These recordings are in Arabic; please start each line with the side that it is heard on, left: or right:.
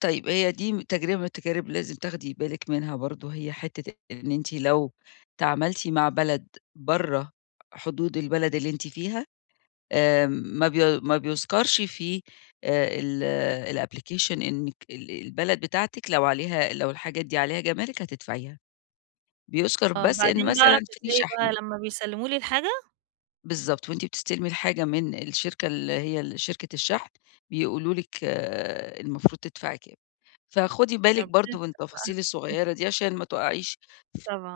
left: طيب، هي دي م تجربة من التجارب لازم تاخدي بالِك منها برضه، هي حتّة إن أنتِ لو تعامَلتِ مع بلد برّه حدود البلد اللي أنتِ فيها، آمم ما بي ما بيُذكَرش فيه آآ ال الapplication إنِّك ال البلد بتاعتِك لو عليها لو الحاجات دي عليها جَمارِك، هتدفعيها. بيُذكَر
right: آه،
left: بس إن
right: بعدين بقى
left: مثلًا
right: مش
left: فيه
right: زي بقى
left: شَحْن.
right: لمّا بيسلِّموا لي الحاجة؟
left: بالضبط، وأنتِ بتستلمي الحاجة من الشركة اللي هي ال شركة الشَحْن، بيقولوا لِك المفروض تدفعي كام. فخُدي بالِك
right: ربنا
left: برضه من
right: يستر
left: التفاصيل
right: بقى.
left: الصغيرة دي عشان ما تُقعيش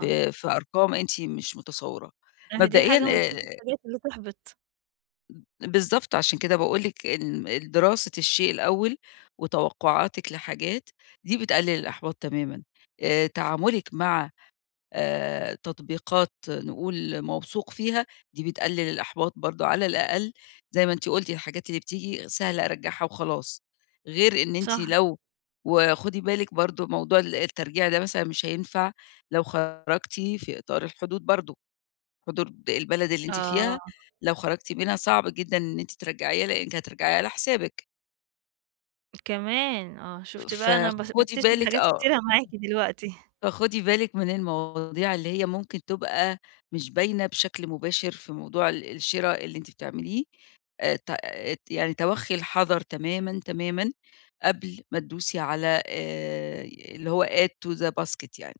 left: ف في في أرقام أنتِ مش متصوّراها.
right: ما هي دي
left: مبدئيًا
right: حاجة من ضمن
left: آآ
right: الحاجات اللي تحبِط.
left: بالضبط، عشان كده باقول لِك ال الدراسة الشيء الأول وتوقُّعاتِك لحاجات، دي بتقلِّل الإحباط تمامًا. آآ تعامُلِك مع آآ تطبيقات نقول موثوق فيها، دي بتقلِّل الإحباط برضه على الأقل زي ما أنتِ قُلت الحاجات اللي بتيجي سهلة أرجّعها وخلاص. غير إن أنتِ
right: صح.
left: لو وخُدي بالكِ برضه موضوع ال الترجيع ده مثلًا مش هينفع، لو خرجتِ في إطار الحدود برضه. حدود البلد اللي أنتِ فيها،
right: آه.
left: لو خرجتِ منها، صعب جدًا إن أنتِ ترجّعيها لإنِّك هترجّعيها على حسابِك.
right: كمان! آه، شُفتِ بقى أنا بس
left: فخُدي
right: باكتشف
left: بالِك
right: حاجات
left: آه.
right: كتيرة معاكِ دلوقتي.
left: فخُدي بالِك من المواضيع اللي هي ممكن تبقى مش باينة بشكل مباشر في موضوع ال الشِرا اللي أنتِ بتعمليه. آآ ت ات يعني تَوَخّي الحَذر تمامًا، تمامًا قبل ما تدوسي على آآ اللي هو add to the basket يعني.